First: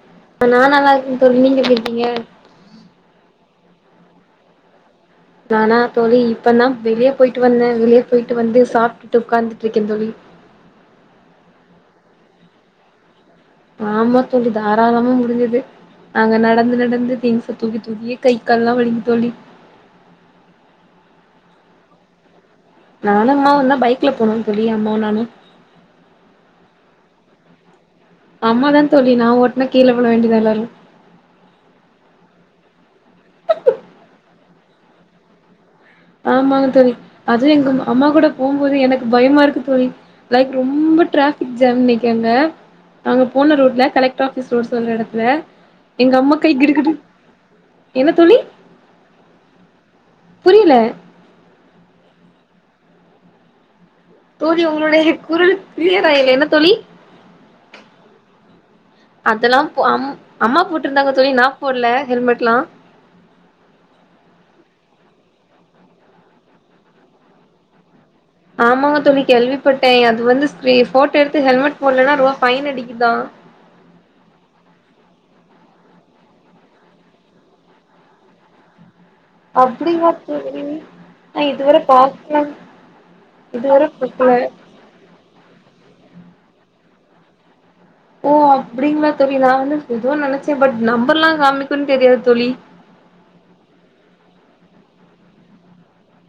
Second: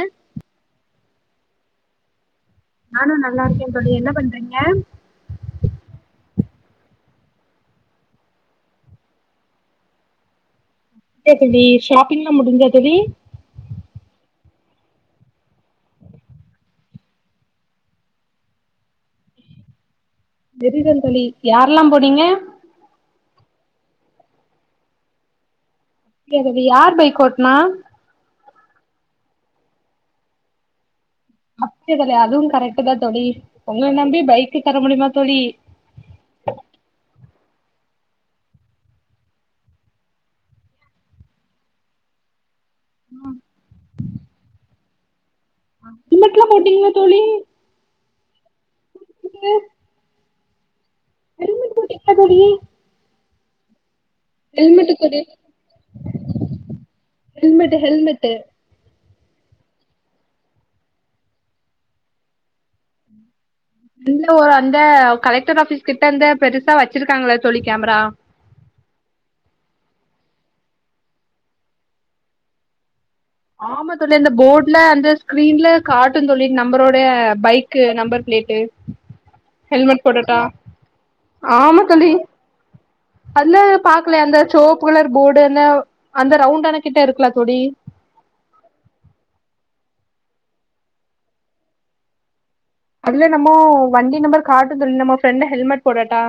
ஆ அ நா நல்லா இருக்க தோழி நீங்க ஏப்டி இருக்கீங்க நானு நல்லாருக்கேன் தோழி என்ன பண்றீங்க நானா தோழி இப்பந்தான் வெளிய போய்ட்டு வந்தன் வெளிய போயிட்டு வந்து சாப்ட்டுட்டு ஒக்காந்துட்ருக்கேன் தோழி கே தோழி ஷாப்பிங்லாம் முடிஞ்சா தோழி ஆமா தோழி தாராளமா முடிஞ்சுது நாங்க நடந்து நடந்து திங்க்ச தூக்கி தூக்கியே கை கால்லா வலிக்குது தோழி விருதந்தோழி யாரல்லாம் போனீங்க நானும் அம்மாவுந்தான் பைக்ல போனோந் தோழி அம்மாவு நானு இல்ல தோழி யார் பைக்கோட்னா அம்மாதாந் தோழி நா ஒட்னா கீழ விழ வேண்டிதா எல்லாரு அப்டி கடயாது அதுவு கரெக்டுதா தோழி இப் ஒங்கள நம்பி பைக்கு தர முடிமா தோழி ஆமாங்க தோழி அது எங்கம்மாகொட போம்போது எனக்கு பயமாருக்கு தோழி லைக் ரொம்ப டிராஃபிக் ஜாம் இன்னக்கங்க நாங்க போன ரோட்ல கலெக்ட்ராஃபீஸ் ரோடு் சொல்ற எடத்துல எங்கம்மா ஹெல்மெட்லா கை போட்டீங்களா கிடுகிடு தோழி என்ன தோழி இங்கு புரியல ஹெல்மெட் போட்டீங்ளா தோழி தோழி ஹெல்மெட்டு ஒங்களுடைய தோழி குரல் க்ளியராயிலே என்ன தோழி ஹெல்மெட்டு ஹெல்மெட்டு அதலாம் அம் அம்ம போட்ருந்தாங்க தோழி நா போட்ல ஹெல்மெட்லா இல்ல ஒரு அந்த கலெக்டர் ஆபீஸ் கிட்ட அந்த பெருசா வச்சிருக்காங்கள தோழி கேமரா ஆமாங்க தோழி கேள்விப்பட்டேன் அது வந்து ஸ்க்ரீ ஃபோட்டோ எடுத்து ஹெல்மெட் போட்லனா ருபா ஃபைனடிக்குதா ஆமா தோழி அந்த போட்ல அந்த ஸ்க்ரீன்ல காட்டுந் தோழி நம்பரோடேய பைக்கு நம்பர் ப்ளேட்டு அப்டியா தோழி நா இதுவர ஆமா தோழி பாக்லங் அதுல பாக்கலையா அந்த சோப்பு கலர் போர்டுந்த அந்த ரவுண்டானா கிட்ட இருக்குல தோழி ஓ அப்டிங்களா தோழி நா வந்து எதுவு நெனச்ச பட் நம்பர்லா காமிக்குன்னு தெரியாது தோழி அதுல நம்மோ வண்டி நம்பர் காட்டுது நம்ம ஃப்ரெண்ட் ஹெல்மெட் போடட்டா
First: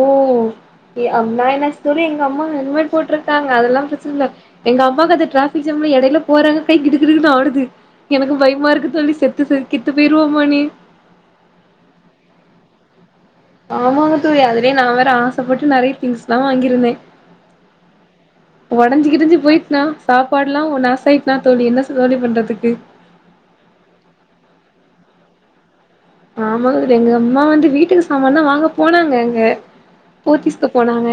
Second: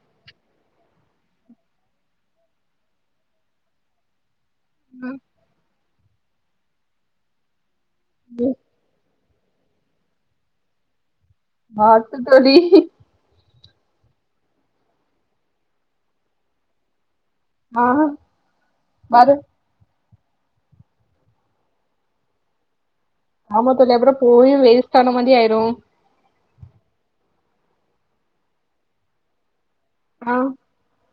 ஓ அம்மா என்னாச்சு தோழி எங்க அம்மா ஹெல்மெட் போட்டுருக்காங்க அதெல்லா பிரச்சன இல்ல எங்க அம்மாக்கு அது டிராஃபிக் ஜாம்ல எடையில போறாங்க கை கிடுக்கிடுன்னு ஆடுது எனக்கு பயமா இருக்கு தோழி செத்து செ கித்து போயிருவோமேனு பாத்து தோழி ஆமாங்க தோழி அதுலே நா வேற ஆசப்பட்டு நறைய திங்ஸ்லா வாங்கியிருந்தே ஆ ஒடஞ்சு பாரு கிடஞ்சு போய் னா சாப்பாட்லா ஒன் நாசாயிட்னா தோழி என்ன தோழி பண்றதுக்கு ஆமா தோழி அப்புறம் போயு வேஸ்ட்டான மாரி ஆயிரும் ஆமாங்க தோழி எங்க அம்மா வந்து வீட்டுக்கு சாமா தா வாங்க போனாங்க அங்க ஆ போத்தீஸ் போனாங்க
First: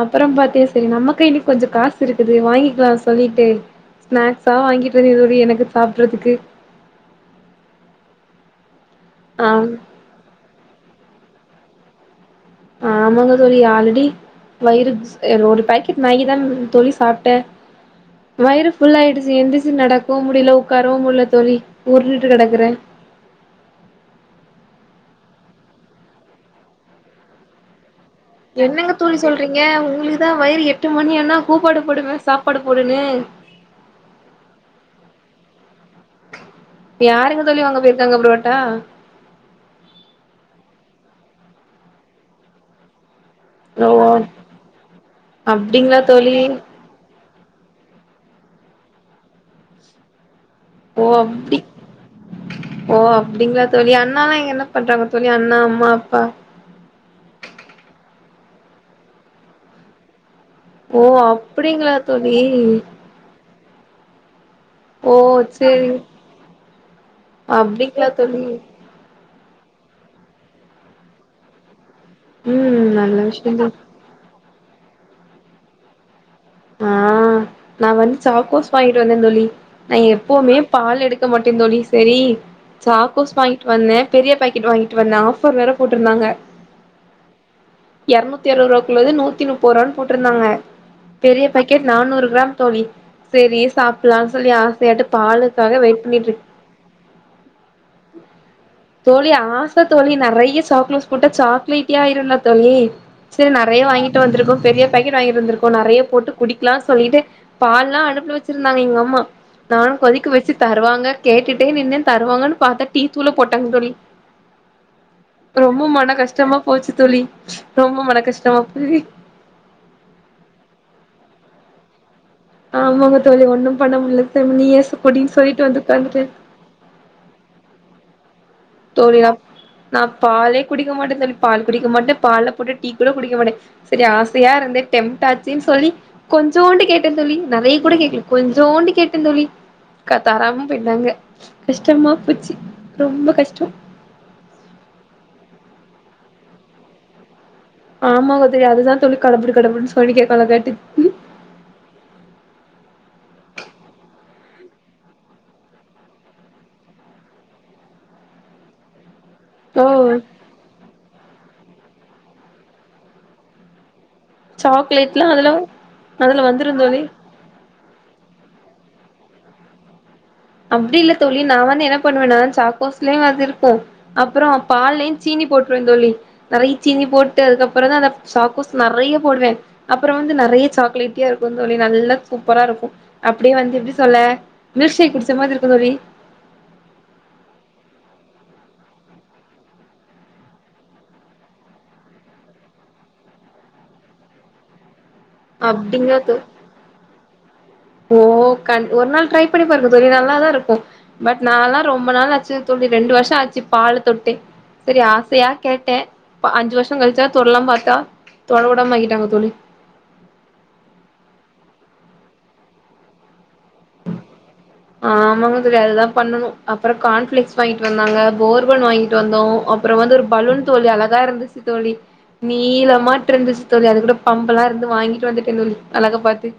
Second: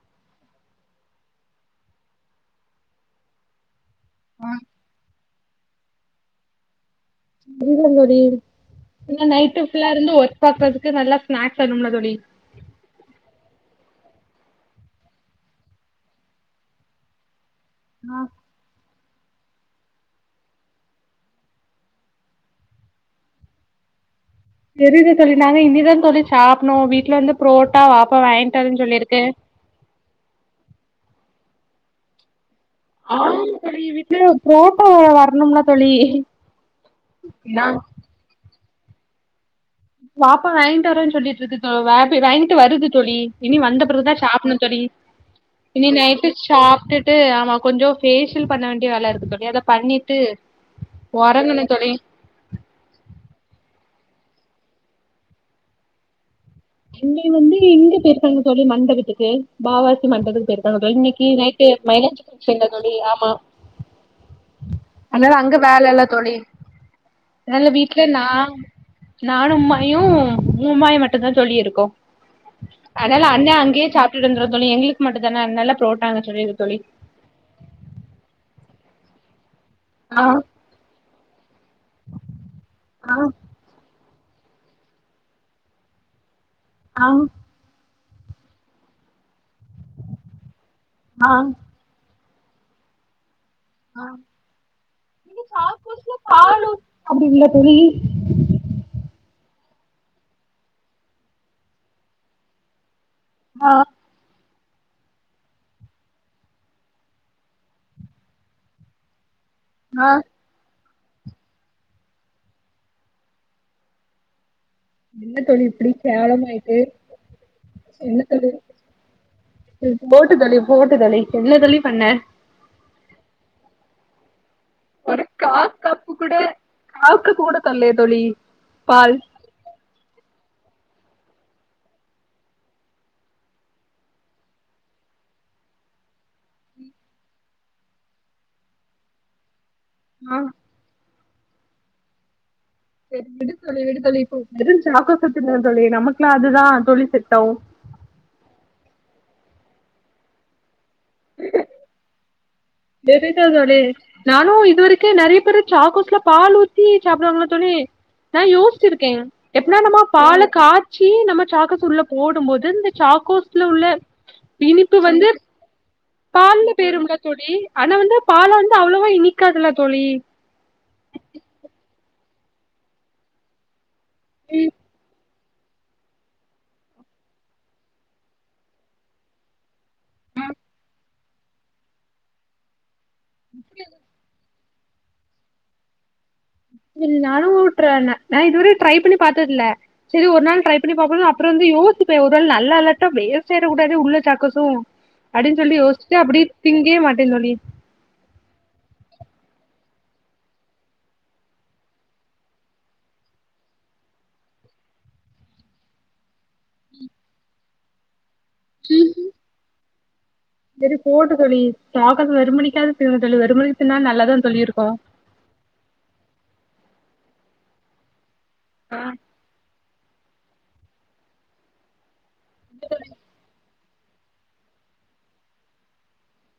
அப்றோ பாத்தே செரி நம்ம கைலியு கொஞ்ச காசு இருக்குது வாங்கிக்கலா சொல்லிட்டு ஸ்நாக்ஸா வாங்கிட்டு இருந்தே தோழி எனக்கு சாப்புட்றதுக்கு இல்ல தோழி இல்ல ஆ நைட்டு ஃபுல்லா இருந்து ஒர்க் பாக்குறதுக்கு நல்லா ஸ்நாக்ஸ் வேணும்ல தோழி ஆமாங்க தோழி ஆல்ரடி வயிறு சே ஒரு பேக்கெட் மேகி தா தோழி சாப்ட்ட ஆ வயிறு ஃபுல்லாயிடுச்சு எந்திருச்சு நடக்கவு முடில உக்காரவு முடில தோழி ஊருண்டுட்டு கெடக்குற தெரில தோழி நாங்க இனிதா தோழி சாப்னோ வீட்ல இருந்து புரோட்டா வாப்பா வாங்கிட்டு வரேன்னு சொல்லிருக்கு ஏ உங்களுக்கு தா வயிறு எட்டு மணி ஆனா கூப்பாடு போடுமே சாப்பாடு போடுன்னு இல்ல புரோட்டா வரணும்ல தோழி யாருங்க தோழி நாங் வாங்க போயிருக்காங்க புரோட்டா வாப்பா வாங்கிட்டு வரேன்னு சொல்லிட்டு இருக்கு வாங்கிட்டு வருது தோழி இனி வந்த ஓ பிறகுதா சாப்பட்ணு தோழி இனி அப்டிங்களா நைட்டு தோழி சாப்ட்டுட் ட்டு ஆமா கொஞ்சோ ஃபேஷியல் பண்ண வேண்டிய வேல இருக்கு தோழி அத பண்ணிட்டு ஓ அப்டி ஒறங்கணு தோழி ஓ அப்டிங்களா தோழி அண்ணா இங்க என்ன பண்றாங்க தோழி அண்ணா அம்மா அப்பா அண்ணேன் வந்து இங்க போயிருக்காங்க தோழி மண்டபத்துக்கு பாவாசி மண்டபத்துக்கு பேரு ஓ இன்னைக்கு நைட்டு அப்டிங்களா தோழி மைலன்ஞ்சு தோழி ஆமா ஓ அதனால அங்க சேரி வேல இல்ல தோழி அதனால்ல வீட்லே அப்டிங்களா நா தோழி நானு உம்மாயு‌ ஊம்மாய் மட்டு தா தோழி இருக்கோ ம் நல்ல அதனால அண்ண விஷயம் தோழி அங்கே சாப் தோழி எங்களுக்கு மட்டு தான அதனால புரோட்டா வாங்க சொல்லிருக்கு தோழி ஆ நா வந்து சாக்கோஸ் வாங்கிட்டு வந்த தோழி நா ஆ எப்பவுமே பால் எடுக்க மாட்டே தோழி செரி ஆ சாக்கோஸ் வாங்கி வந்த பெரிய பேக்கட் வாங்கிட்டு வந்த ஆஃபர் வேற போட்டிருந்தாங்க அவு எரநூத்தி அறுவது ருவாக்குள்ளது நூத்தி முப்பது ரூவான்னு போட்ருந்தாங்க ஆ பெரிய பக்கெட் நானூறு கிராம் தோழி பெரியஸ் சாப்பலான் சொல்லி ஆசையாட்டு பாலுக்காக வெயிட் சாக்கோஸ்ல பண்ணிட்டு இருக் பால் ஊத் தோழி ஆச தோழி நறையா சாக்லோஸ் போட்டா சாக்லேட்டியா ஆயிரும்ல தோழி செரி நறையா வாங்கிட்டு வந்திருக்கோ பெரிய பேக்கெட் வாங்கிட்டு வந்திருக்கோ நறய போட்டு குடிக்கலான் சொல்லிட்டு பால்லா அனுப்புல வச்சிருந்தாங்க எங்க அம்மா நானூ ஆ கொதிக்க வச்சு தர்வாங்க கேட்டுட்டே நின்னே தர்வாங்கன்னு பார்த்தே டீ தூள போட்டாங்க தோழி என்ன தோழி ரொம்ப இப்டி மன கஷ்டமா கேவலமாயிட்டு போச்சு தோழி ரொம்ப மன என்ன தோழி கஷ்டமா போட்டு தோழி போட்டு தோழி என்ன தோழி பண்ண ஆமாங்க தோழி ஒண்ணூ பண்ண முட்ல தோழி நீயே ஏசக்கேடின் சொல்லிட்டு வந்துட் உக்காந்துட்டே ஆக்க கூட தர்ல்லியா தோழி பால் தோழி நாப் நா பாலே குடிக்க மாட்டே தோலி பால் குடிக்க மாட்டே பால் போட்டு டீ கூட குடிக்க மாட்டே சரி ஆசையா இருந்தே டெம்டாச்சின் சொல்லி கொஞ்சோண்டு கேட்டே தோழி நறைய கூட கேக்கல கொஞ்சோண்டு கேட்டே தோழி கா ஆ தராம போய்ட்டாங்க கஷ்டமா போச்சு சரி ரொம்ப விடு கஷ் தோழி விடு தோழி இப்போ திடீர்ன் சாக்கோபா தின்னுங்க தோழி நமக்கெல்லா அதுதா தோழி செட் ஆகோ ஆமாங்க தோழி அதுதா தோழி கடபுட கடபடன்னு சொல்லி கேட்காதாங் காட்டி டோஃபென்ட்டா தோழி நானூ இதுவரைக்கூ நறைய பேரு சாக்கோஸ்ல பால் ஊத்தி சாப்பிடுவங்களா தோழி நா யோசிச்சிருக்கே எப்பட்னா ஓ நம்ம பால காய்ச்சி நம்ம சாக்கோஸ் உள்ள போடும்போது இந்த சக்கோஸ்ல உள்ள இனிப்பு சாக்லேட்லா வந்து அதெல்லா அதுல பால்ல வந்துரு தோழி போய்ரும்ல தோடி ஆனா வந்து பால்ல வந்து அவ்வளவா இனிக்காதுல்ல தோழி அப்படி இல்ல தோழி நா வந்து என்ன பண்ணுவே நா சாக்கோஸ்லயூ அதுருக்கூ அப்புறோ ம் பால்லயூ சீனி போட்டுருவேன் தோழி நறைய சீனி போட்டு அதுக்கப்புறம் தான் அந்த சாக்கோஸ் நறைய போடுவே அப்புறோ வந்து நறய சாக்லேட்டியா இருக்கூ தோழி நல்லா சூப்பரா இருக்கூ அப்படியே வந்து எப்படி சொல்ல மில்க் ஷேக் குடிச்ச மாதிரி இருக்கோ தோழி இர்தாலூ ட்ரா நா இதுவரையூ ட்ரை பண்ணி பா்த்ததுல சரி ஒரு நாள் ட்ரை பண்ணி பாப்போ அப்புறோ வந்து யேசிப்பெ ஒரு வேல நல்லா இல்லாட்டா வேஸ்ட் ஆயிட கூடாதெ உள்ள சாக்கோசூ அப்டின் சொல்லி அப்டிங்க யோசிச்சிட்டு தோ அப்படியே திங்க மாட்டே தோழி ஓ கான் ஒரு நாள் ட்ரை பண்ணி பாருக்க தோழி நல்லாதா இருக்கூ பட் நால்லா ரொம்ப நாள் ஆச்சுங்க தோழி ரெண்டு வருஷோ ஆச்சு பாலேதொட்டோ சரி ஆசையா கேட்டே அஞ்சு வருஷொ கழிச்சிதா தெட்லா பார்த்தா தெ விடாம ஆக்கிட்டாங்க தோழி சேரி போட்டூ தோழி சாக்கோஸ் வெறுமணிக்காத திங்கனோ தோழி வெறுமணிக்கு தின்னா நல்லாதா தோழி இருக்கூ ஆமாங்க தோழி அதுதா பண்ணனும் அப்புறோ கான்ஃபிளிக்ஸ் வாங்கிட்டு வந்தாங்க போர்பன் வாங்கிட்டு வந்தோ அப்புறோ வந்து ஒரு பலூன் தோழி அழகா இருந்துச்சு தோழி நீளமாட் இருந்துச்சு தோழி அது கூட பம்பெல்லா இருந்து வாங்கிட்டு வந்துட்டே தோழி அழகா பா்த்து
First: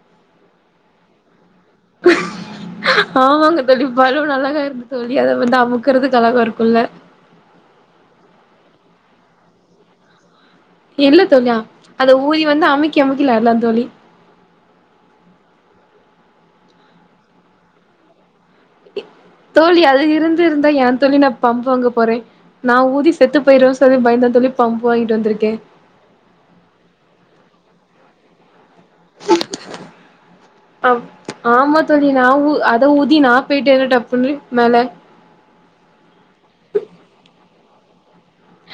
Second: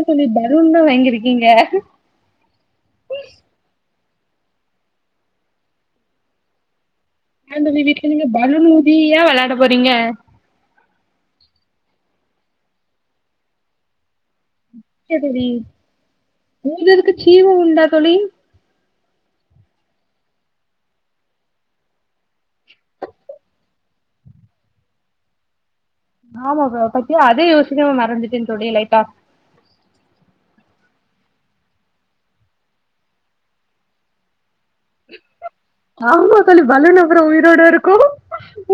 என்ன தோழி பலூன்லா வாங்கிருக்கீங்க ஆமாங்க தோழி பலூன் அழகா இருந் தோழி அத வந்து அமுக்குறதுக்கு அழக இருக்குல்ல ஆ தோழி வீட்ல நீங்க பலூன் ஊதியா வெளாட போறீங்க இல்ல தோழியா அத ஊதி வந்து அமுக்கி அமுக்கி வெளாட்லா தோழி எதூடி நீங்க அதுக்கு ஜீ ஓ உண்டா தோழி இ தோழி அது இருந்து இருந்தா ஏ தோழி நா பம்பு வாங்க போறே நா ஊதி செத்து போயிருவே சொல்லி பயந்தா தோழி பம்பு வாங்கிட்டு வந்திருக்கே ஆமா பா பத்தியா அதே யோசிக்காம மறந்துட்டே தோழி லைட்டா ஆ ஆமா தோழி நா ஊ அத ஊதி நா போயிட்டேனா ட்ப்புனு மேல ஆமா தோழி பலூன் அப்பறோ உயிரோட இருக்கு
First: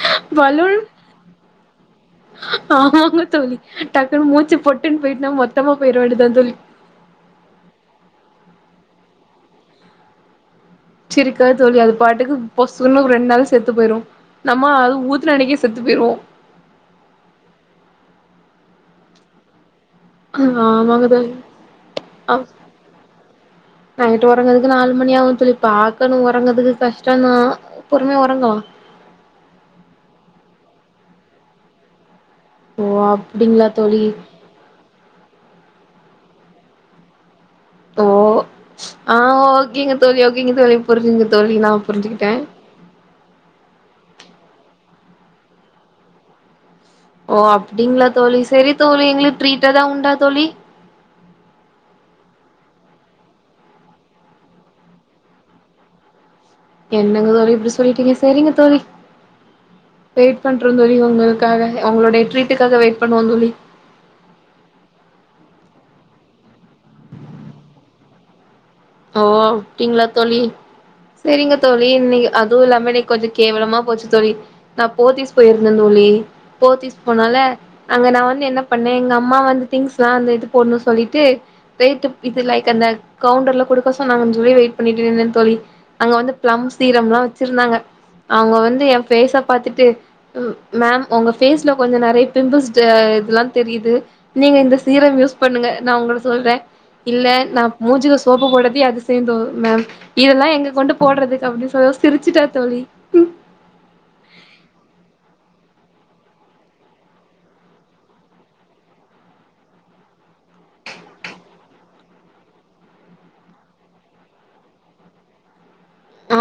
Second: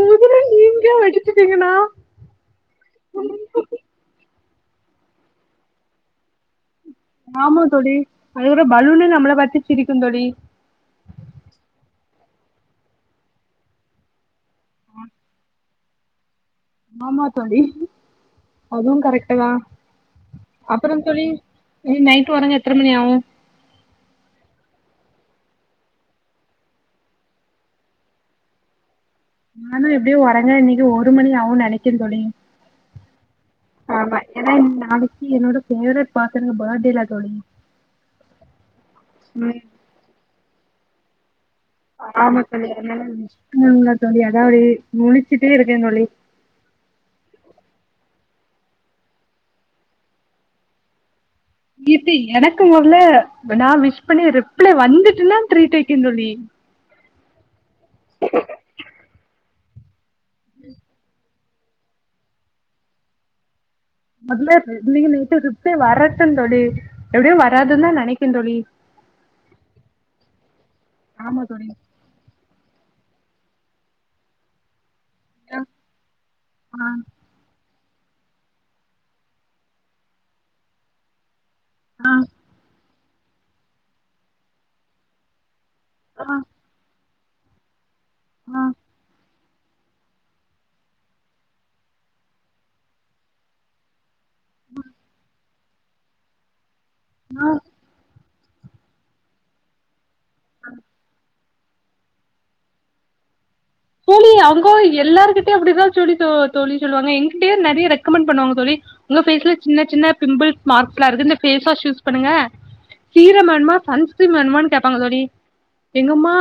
ஊதுன பலூன் நீங்க வெடிச்சிட்டீங்கனா ஆமாங்க தோழி டக்குன்னு மூச்சு பொட்டுன்னு போயிட்டுனா மொத்தமா போயிட வேண்டிதா தோழி ஆமா தோழி அதோட பலூனே நம்மள பாத்துசிரிக்கு தோழி சிரிக்கா தோழி அது பாட்டுக்கு பொஸ்சுன்னு ரெண்டு நாள்ல செத்து போயிரு நம்ம அது ஊதுன அன்னிக்கே செத்து போய்ருவோ ஆமா தோழி அதுவு கரெக்ட்டு தா அப்பறோ தோழி நீ நைட்டு அ ஒறங்க எத்தன மணி ஆவு நைட்டு ஒறங்கறதுக்கு நாலு மணி ஆகு தோழி பாக்கணு ஒறங்கறதுக்கு கஷ்ட தா பொறுமையா ஒறங்குவோ நானு எப்டியு ஒறங்க இன்னைக்கி ஒரு மணி ஆவுனு நெனைக்கிறே தோழி ஓ அப்டிங்களா தோழி ஏனா நாளைக்கி என்னோட ஃபேவரைட் பசங்க பர்த்டே ல தோழி ஓ ஆ ஓகேங்க தோழி ஓகேங்க தோழி புரியுதுங்க தோழி நா புரிஞ்சுக்கிட்டே ஆமா தோழி அதனால விஷ் பண்ணணுல தோழி அதா அப்டியே முழிச்சிட்டே இருக்கே தோழி ஓ அப்டிங்களா தோழி செரி தோழி எங்களுக்கு ட்ரீட்டு எதா உண்டா தோழி ட்ரீட்டு எனக்கு மொதல நா விஷ் பண்ணி ரிப்ளை வந்துட்டுனா ட்ரீட் வக்கே தோழி என்னங்க தோழி இப்டி சொல்லிட்டீங்க செரிங்க தோழி வெயிட் பண்றே தோழி உங்களுக் காக உங்களுடைய ட்ரீட்டுக்காக வெயிட் பண்ணுவே தோழி மொதல்ல த இன்னைக்கி நைட்டு ரீப்ளே வரட்டு தோழி எப்டியு வராதுன்னு தா நெனைக்கே தோழி ஓ அப்டிங்களா தோழி செரிங்க தோழி நீங்க அதுவு இல்லாம இன்னைக்கி கொஞ்சோ கேவலமா போச்சு தோழி நா போத்தீஸ் போயிருந்தே தோழி போத்தீஸ் போனால அங்க நா வந்து என்ன பண்ணே எங்க அம்மா வந்து திங்ஸ் ல்லா அந்த இது போடணுனு சொல்லிட்டு போய்ட்டு இது லைக் அந்த கவுண்டர்ல குடுக்க சொன்னாங்கன்னு சொல்லி வெயிட் பண்ணிட்டு இருந்தே தோழி அங்க வந்து பிளம் சீரம் ல்லா வச்சிருந்தாங்க அவுங்க ஆ வந்து எ ஃபேஸ பாத்துட்டு ம் மேம் உங்க ஃபேஸ்ல கொஞ்சோ நெறைய பிம்பிள்ஸ் த இதெல்லா தெரியுது நீங்க இந்த சீரம் யூஸ் பண்ணுங்க நா உங்கள சொல்றே இல்ல நா மூஞ்சிக்கு சோப்ப போட தி அதிசயோ தோ மேம் இதெல்லா எங்க கொண்டு போடுறதுக்கு அப்டின்னு சொல்ல சிரிச்சுட்டா தோழி தோழி அவுங்கோ எல்லாருகிட்டையு அப்டிதா சொல்லி தோ தோழி சொல்லுவாங்க எங்கிட்டயே நெறைய ரெக்கமெண்ட் பண்ணுவாங்க தோழி உங்க ஃபேஸ்ல சின்ன சின்ன பிம்பிள்ஸ் மார்க்ஸ் ல்லா இருக்கு இந்த ஃபேஸ் வாஷ் யூஸ் பண்ணுங்க சீரம் வேணுமா சன்ஸ்க்கிரீம் வேணுமான்னு கேப்பாங்க தோழி எங்கம்மா ஆ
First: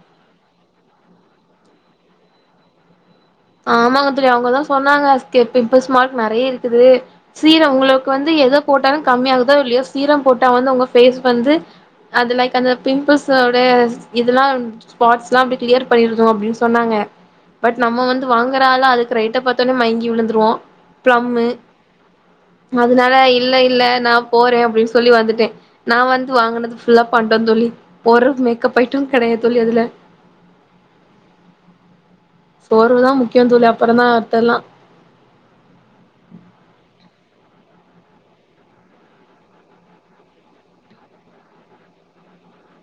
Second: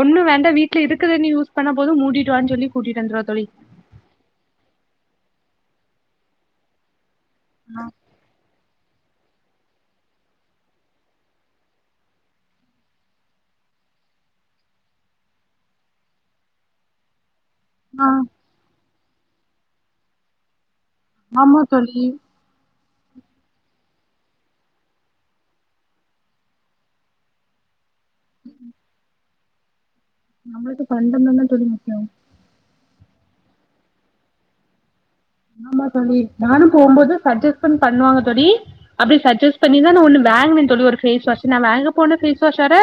ஒண்ணு வேண்டா வீட்ல இருக் குறத யூஸ் பண்ணா போது மூடிட்டுவான்னு சொல்லி கூட்டிட்டு வந்துருவா தோழி ஆமாங்க தோழி அவுங்கதா சொன்னாங்க ஸ்கே பிம்பிள்ஸ் மார்க் நெறைய இருக்குது சீரம் உங்களு க்கு வந்து எத போட்டாலு கம்மியாகுதோ இல்லையோ சீரம் போட்டா வந்து உங்க ஃபேஸ் வந்து அது லைக் அந்த பிம்பிள்ஸோட இதெல்லா ஸ்பார்ட்ஸ்லா அப்டி கிளியர் பண்ணிருந்தோ அப்டின்னு சொன்னாங்க பட் நம்ம ஆ வந்து வாங்குறா ஆளா அதுக்கு ரேட்டை பாத்தோனே மயங்கி விழுந்துருவோ பிளம்மு ஆமா தோழி அதனால இல்ல இல்ல நா போறே அப்டின்னு சொல்லி வந்துட்டே நா வந்து வாங்கனது ஃபுல்லா பண்டம் தோழி ஒரு மேக்கப் ஐட்டம் கெடையாது தோழி அதுல நம்பளுக்கு பண்டமெல்லாம் தோழி முக்கியம் சோருதா முக்கியம் தோழி அப்புறம் தா மத்தெல்லா ஆமா தோழி நானும் போம்போது சஜஸ்பன் பண்ணுவாங்க தோழி அப்டி சஜெஸ் பண்ணிதா நான் ஒன்னு வாங்கனன் தோழி ஒரு ஃபேஸ் வாஷ் நான் வாங்க போன ஃபேஸ் வாஷ் ஓட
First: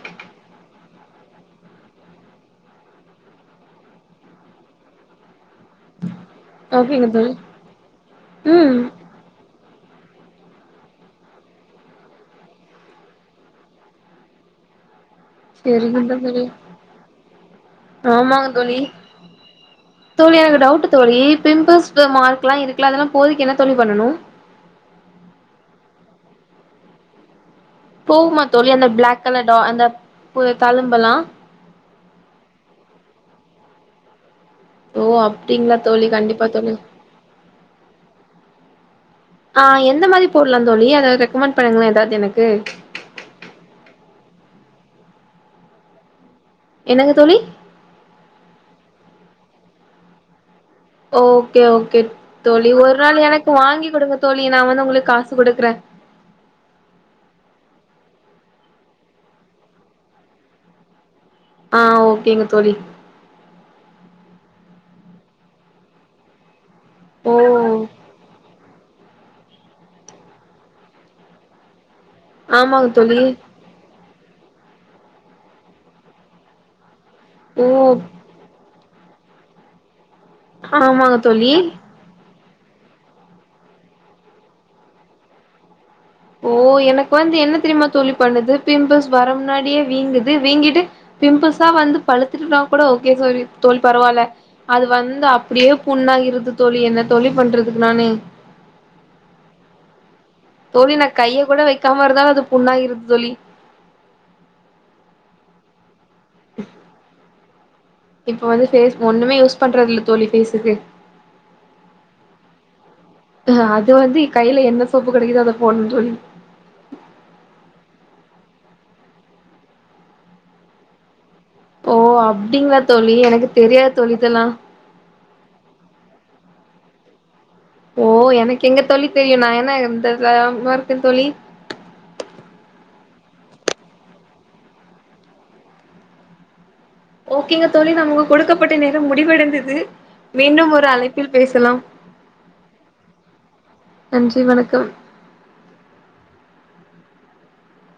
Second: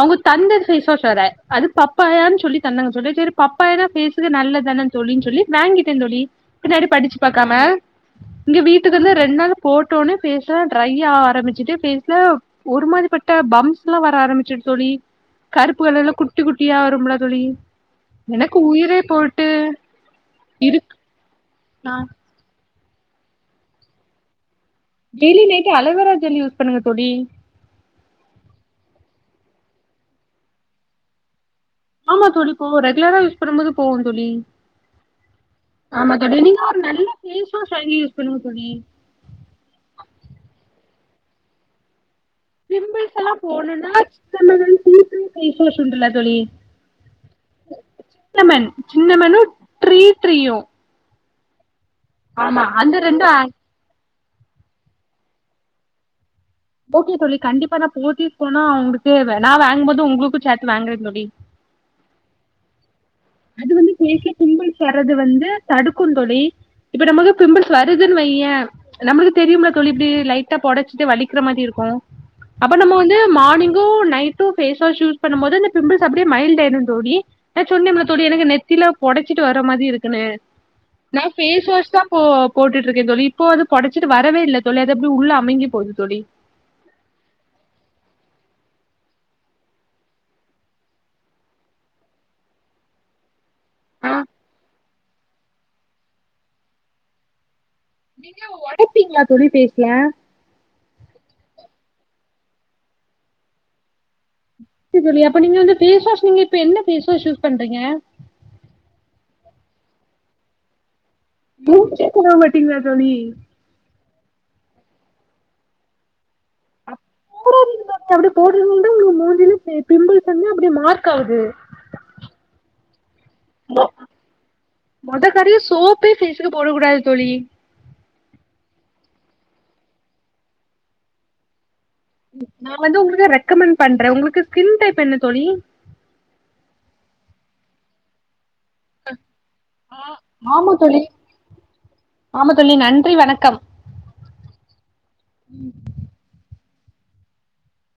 அவுங்க தந்தது ஃபேஸ் வாஷ் வேற அது பப்பாயான் சொல்லி தந்தாங்க தோழி செரி பப்பாயானா ஃபேஸ்க்கு நல்லது தான தோழின் சொல்லி வாங்கிட்டேன் தோழி பின்னாடி ஓகேங்க படிச்சி தோழி பாக்காம இங்க ம் வீட்டுக்கு வந்து ரெண்டு நாள் போட்டோன்னே ஃபேஸ்லா ட்ரை ஆரம்பிச்சிட்டு ஃபேஸ்ல ஒரு மாரி பட்டா பம்ஸ்லா வர ஆரம்பிச்சிரும் தோழி கருப்பு கலருள சரிங்க குட்டி தோழி குட்டியா வரும் இல்ல தோழி ஆமாங்க எனக்கு தோழி உயிரே போயிட்டு தோழி எனக்கு இருக்கு டவுட்டு தோழி பிம்பிஸ் நா மார்க்கெலா இருக்குல்ல அதலாம் போறதிக்கு என்ன தோழி பண்ணணும் daily night aloe vera gel use பண்ணுங்க தோழி போவுமா தோழி அந்த பிளாக் கலர் டா அந்த தலும்பெல்லா ஆமா தோழி போவு ரெகுலரா யூஸ் பண்ணும்போது போவும் தோழி ஓ அப்டிங்களா ஆமா தோழி கண்டிப்பா நீங்களும் ஒரு நல்ல பேஸ் வாஷ் ஷைலி யூஸ் பண்ணுங்க தோழி ஆ எந்த மாரி போடலா தோழி அத ரெக்கமெண்ட் பண்ணுங்களன் எதாவது எனக்கு பிம்பிள்ஸ் எல்லாம் போனுனா [unintelligible] ஃபேஸ் வாஷ் உண்டு இல்ல தோழி என்னங்க தோழி சின்னமன் சின்னமனு த்ரீ த்ரீயு ஓகே ஓகே தோழி ஒரு அந்த நாள் எனக்கு ஆட் வாங்கி குடுங்க தோழி நான் வந்து உங்களுக்கு காசு குடுக்கறன் ஓகே தோழி கண்டிப்பா நான் போத்திஸ் போனா உங்களுக்கு வே நா வாங்கும் போதும் உங்களுக்கும் சேத்து வாங்கறன் தோழி ஆ ஓகேங்க தோழி அது வந்து பேஸ்ல பிம்பிள்ஸ் வறது வந்து தடுக்கும் தோழி இப்ப நமக்கு ஓ பிம்பிள்ஸ் வரு துன்‌ வையன் நம்பளுக்கு தெரியும்ல தோழி இப்டி லைட்டா பொடச்சிட்டு வலிக்கிற மாரி இருக்கும் அப்ப ஆமாங்க நம்ம வந்து தோழி மார்னிங்கும் நைட் டும் பேஸ் வாஷ் யூஸ் பண்ணமோது இந்த பிம்பள்ஸ் அப்டே மைல்டு ஆயிடும் தோழி நா ஓ சொன்னமில்ல எனக்கு நெத்தில பொடைச்சிட்டு வர மாதிரி இருக்குன்னு ஆமாங்க நா தோழி பேஸ் வாஷ் தா இப்போ போட்டுட்டு இருக்கேன் தோழி இப்போ அது பொடச்சிட்டு வரவே இல்ல தோழி அது அப்டி உள்ள அமிங்கி போது தோழி ஓ எனக்கு வந்து என்ன தெரியுமா தோழி பண்ணுது பிம்பிள்ஸ் வர முன்னாடியே வீங்குது வீங்கிட்டு பிம்பிள்ஸா வந்து பழுத்துட்டுனா கூட ஓகே சரி தோல் ஆ. பரவாயில அது வந்து அப்டியே புண்ணா ஆகிருது தோழி என்ன தோழி பண்றதுக்கு நானு [unintelligible] ஒடப்பீங்களா தோழி பேஸ்ல தோழி நான் கைய கூட வைக்காம இருந்தாலு அது புண்ணாயிருது தோழி ஓகே தோழி அப்ப நீங்க வந்து பேஸ் வாஷ் நீங்க இப்ப என்ன பேஸ் வாஷ் யூஸ் பண்றீங்க இப்ப வந்து பேஸ் ஒன்னுமே யூஸ் பண்றது இல்ல தோழி பேஸ்க்கு அய்யோ கேக்கலா மாட்டீங்களா தோழி ஆ அது வந்து கையில என்ன சோப்பு கெடைக்குதோ அத போடணும் தோழி போடாதீங்கங்க்கா அப்டி போடறதுனால தா உங்களுக்கு மூஞ்சிலா பி பிம்பிள்ஸ் வந்து அப்டே மார்காவுது ஓ அப்டிங்கிளா தோழி எனக்கு தெரியாது தோழி இதெல்லா மொத காரியோ சோப்பே ஃபேஸ்கு போட கூடாது தோழி ஓ எனக்கு எங்க தோழி தெரியும் நான் என்ன இருந்தமா இருக்கன் தோழி நா வந்து உங்களுக்கு ரெக்கமெண்ட் பண்றேன் உங்களுக்கு ஸ்கின் டைப் என்ன தோழி ஓகேங்க தோழி நமக்கு கொடுக்கப்பட்ட நேரம் முடிவடைந்தது மீண்டும் ஆமா ஒரு தோழி அழைப்பில் பேசலாம் ஆமா தோழி நன்றி வணக்கம் நன்றி வணக்கம்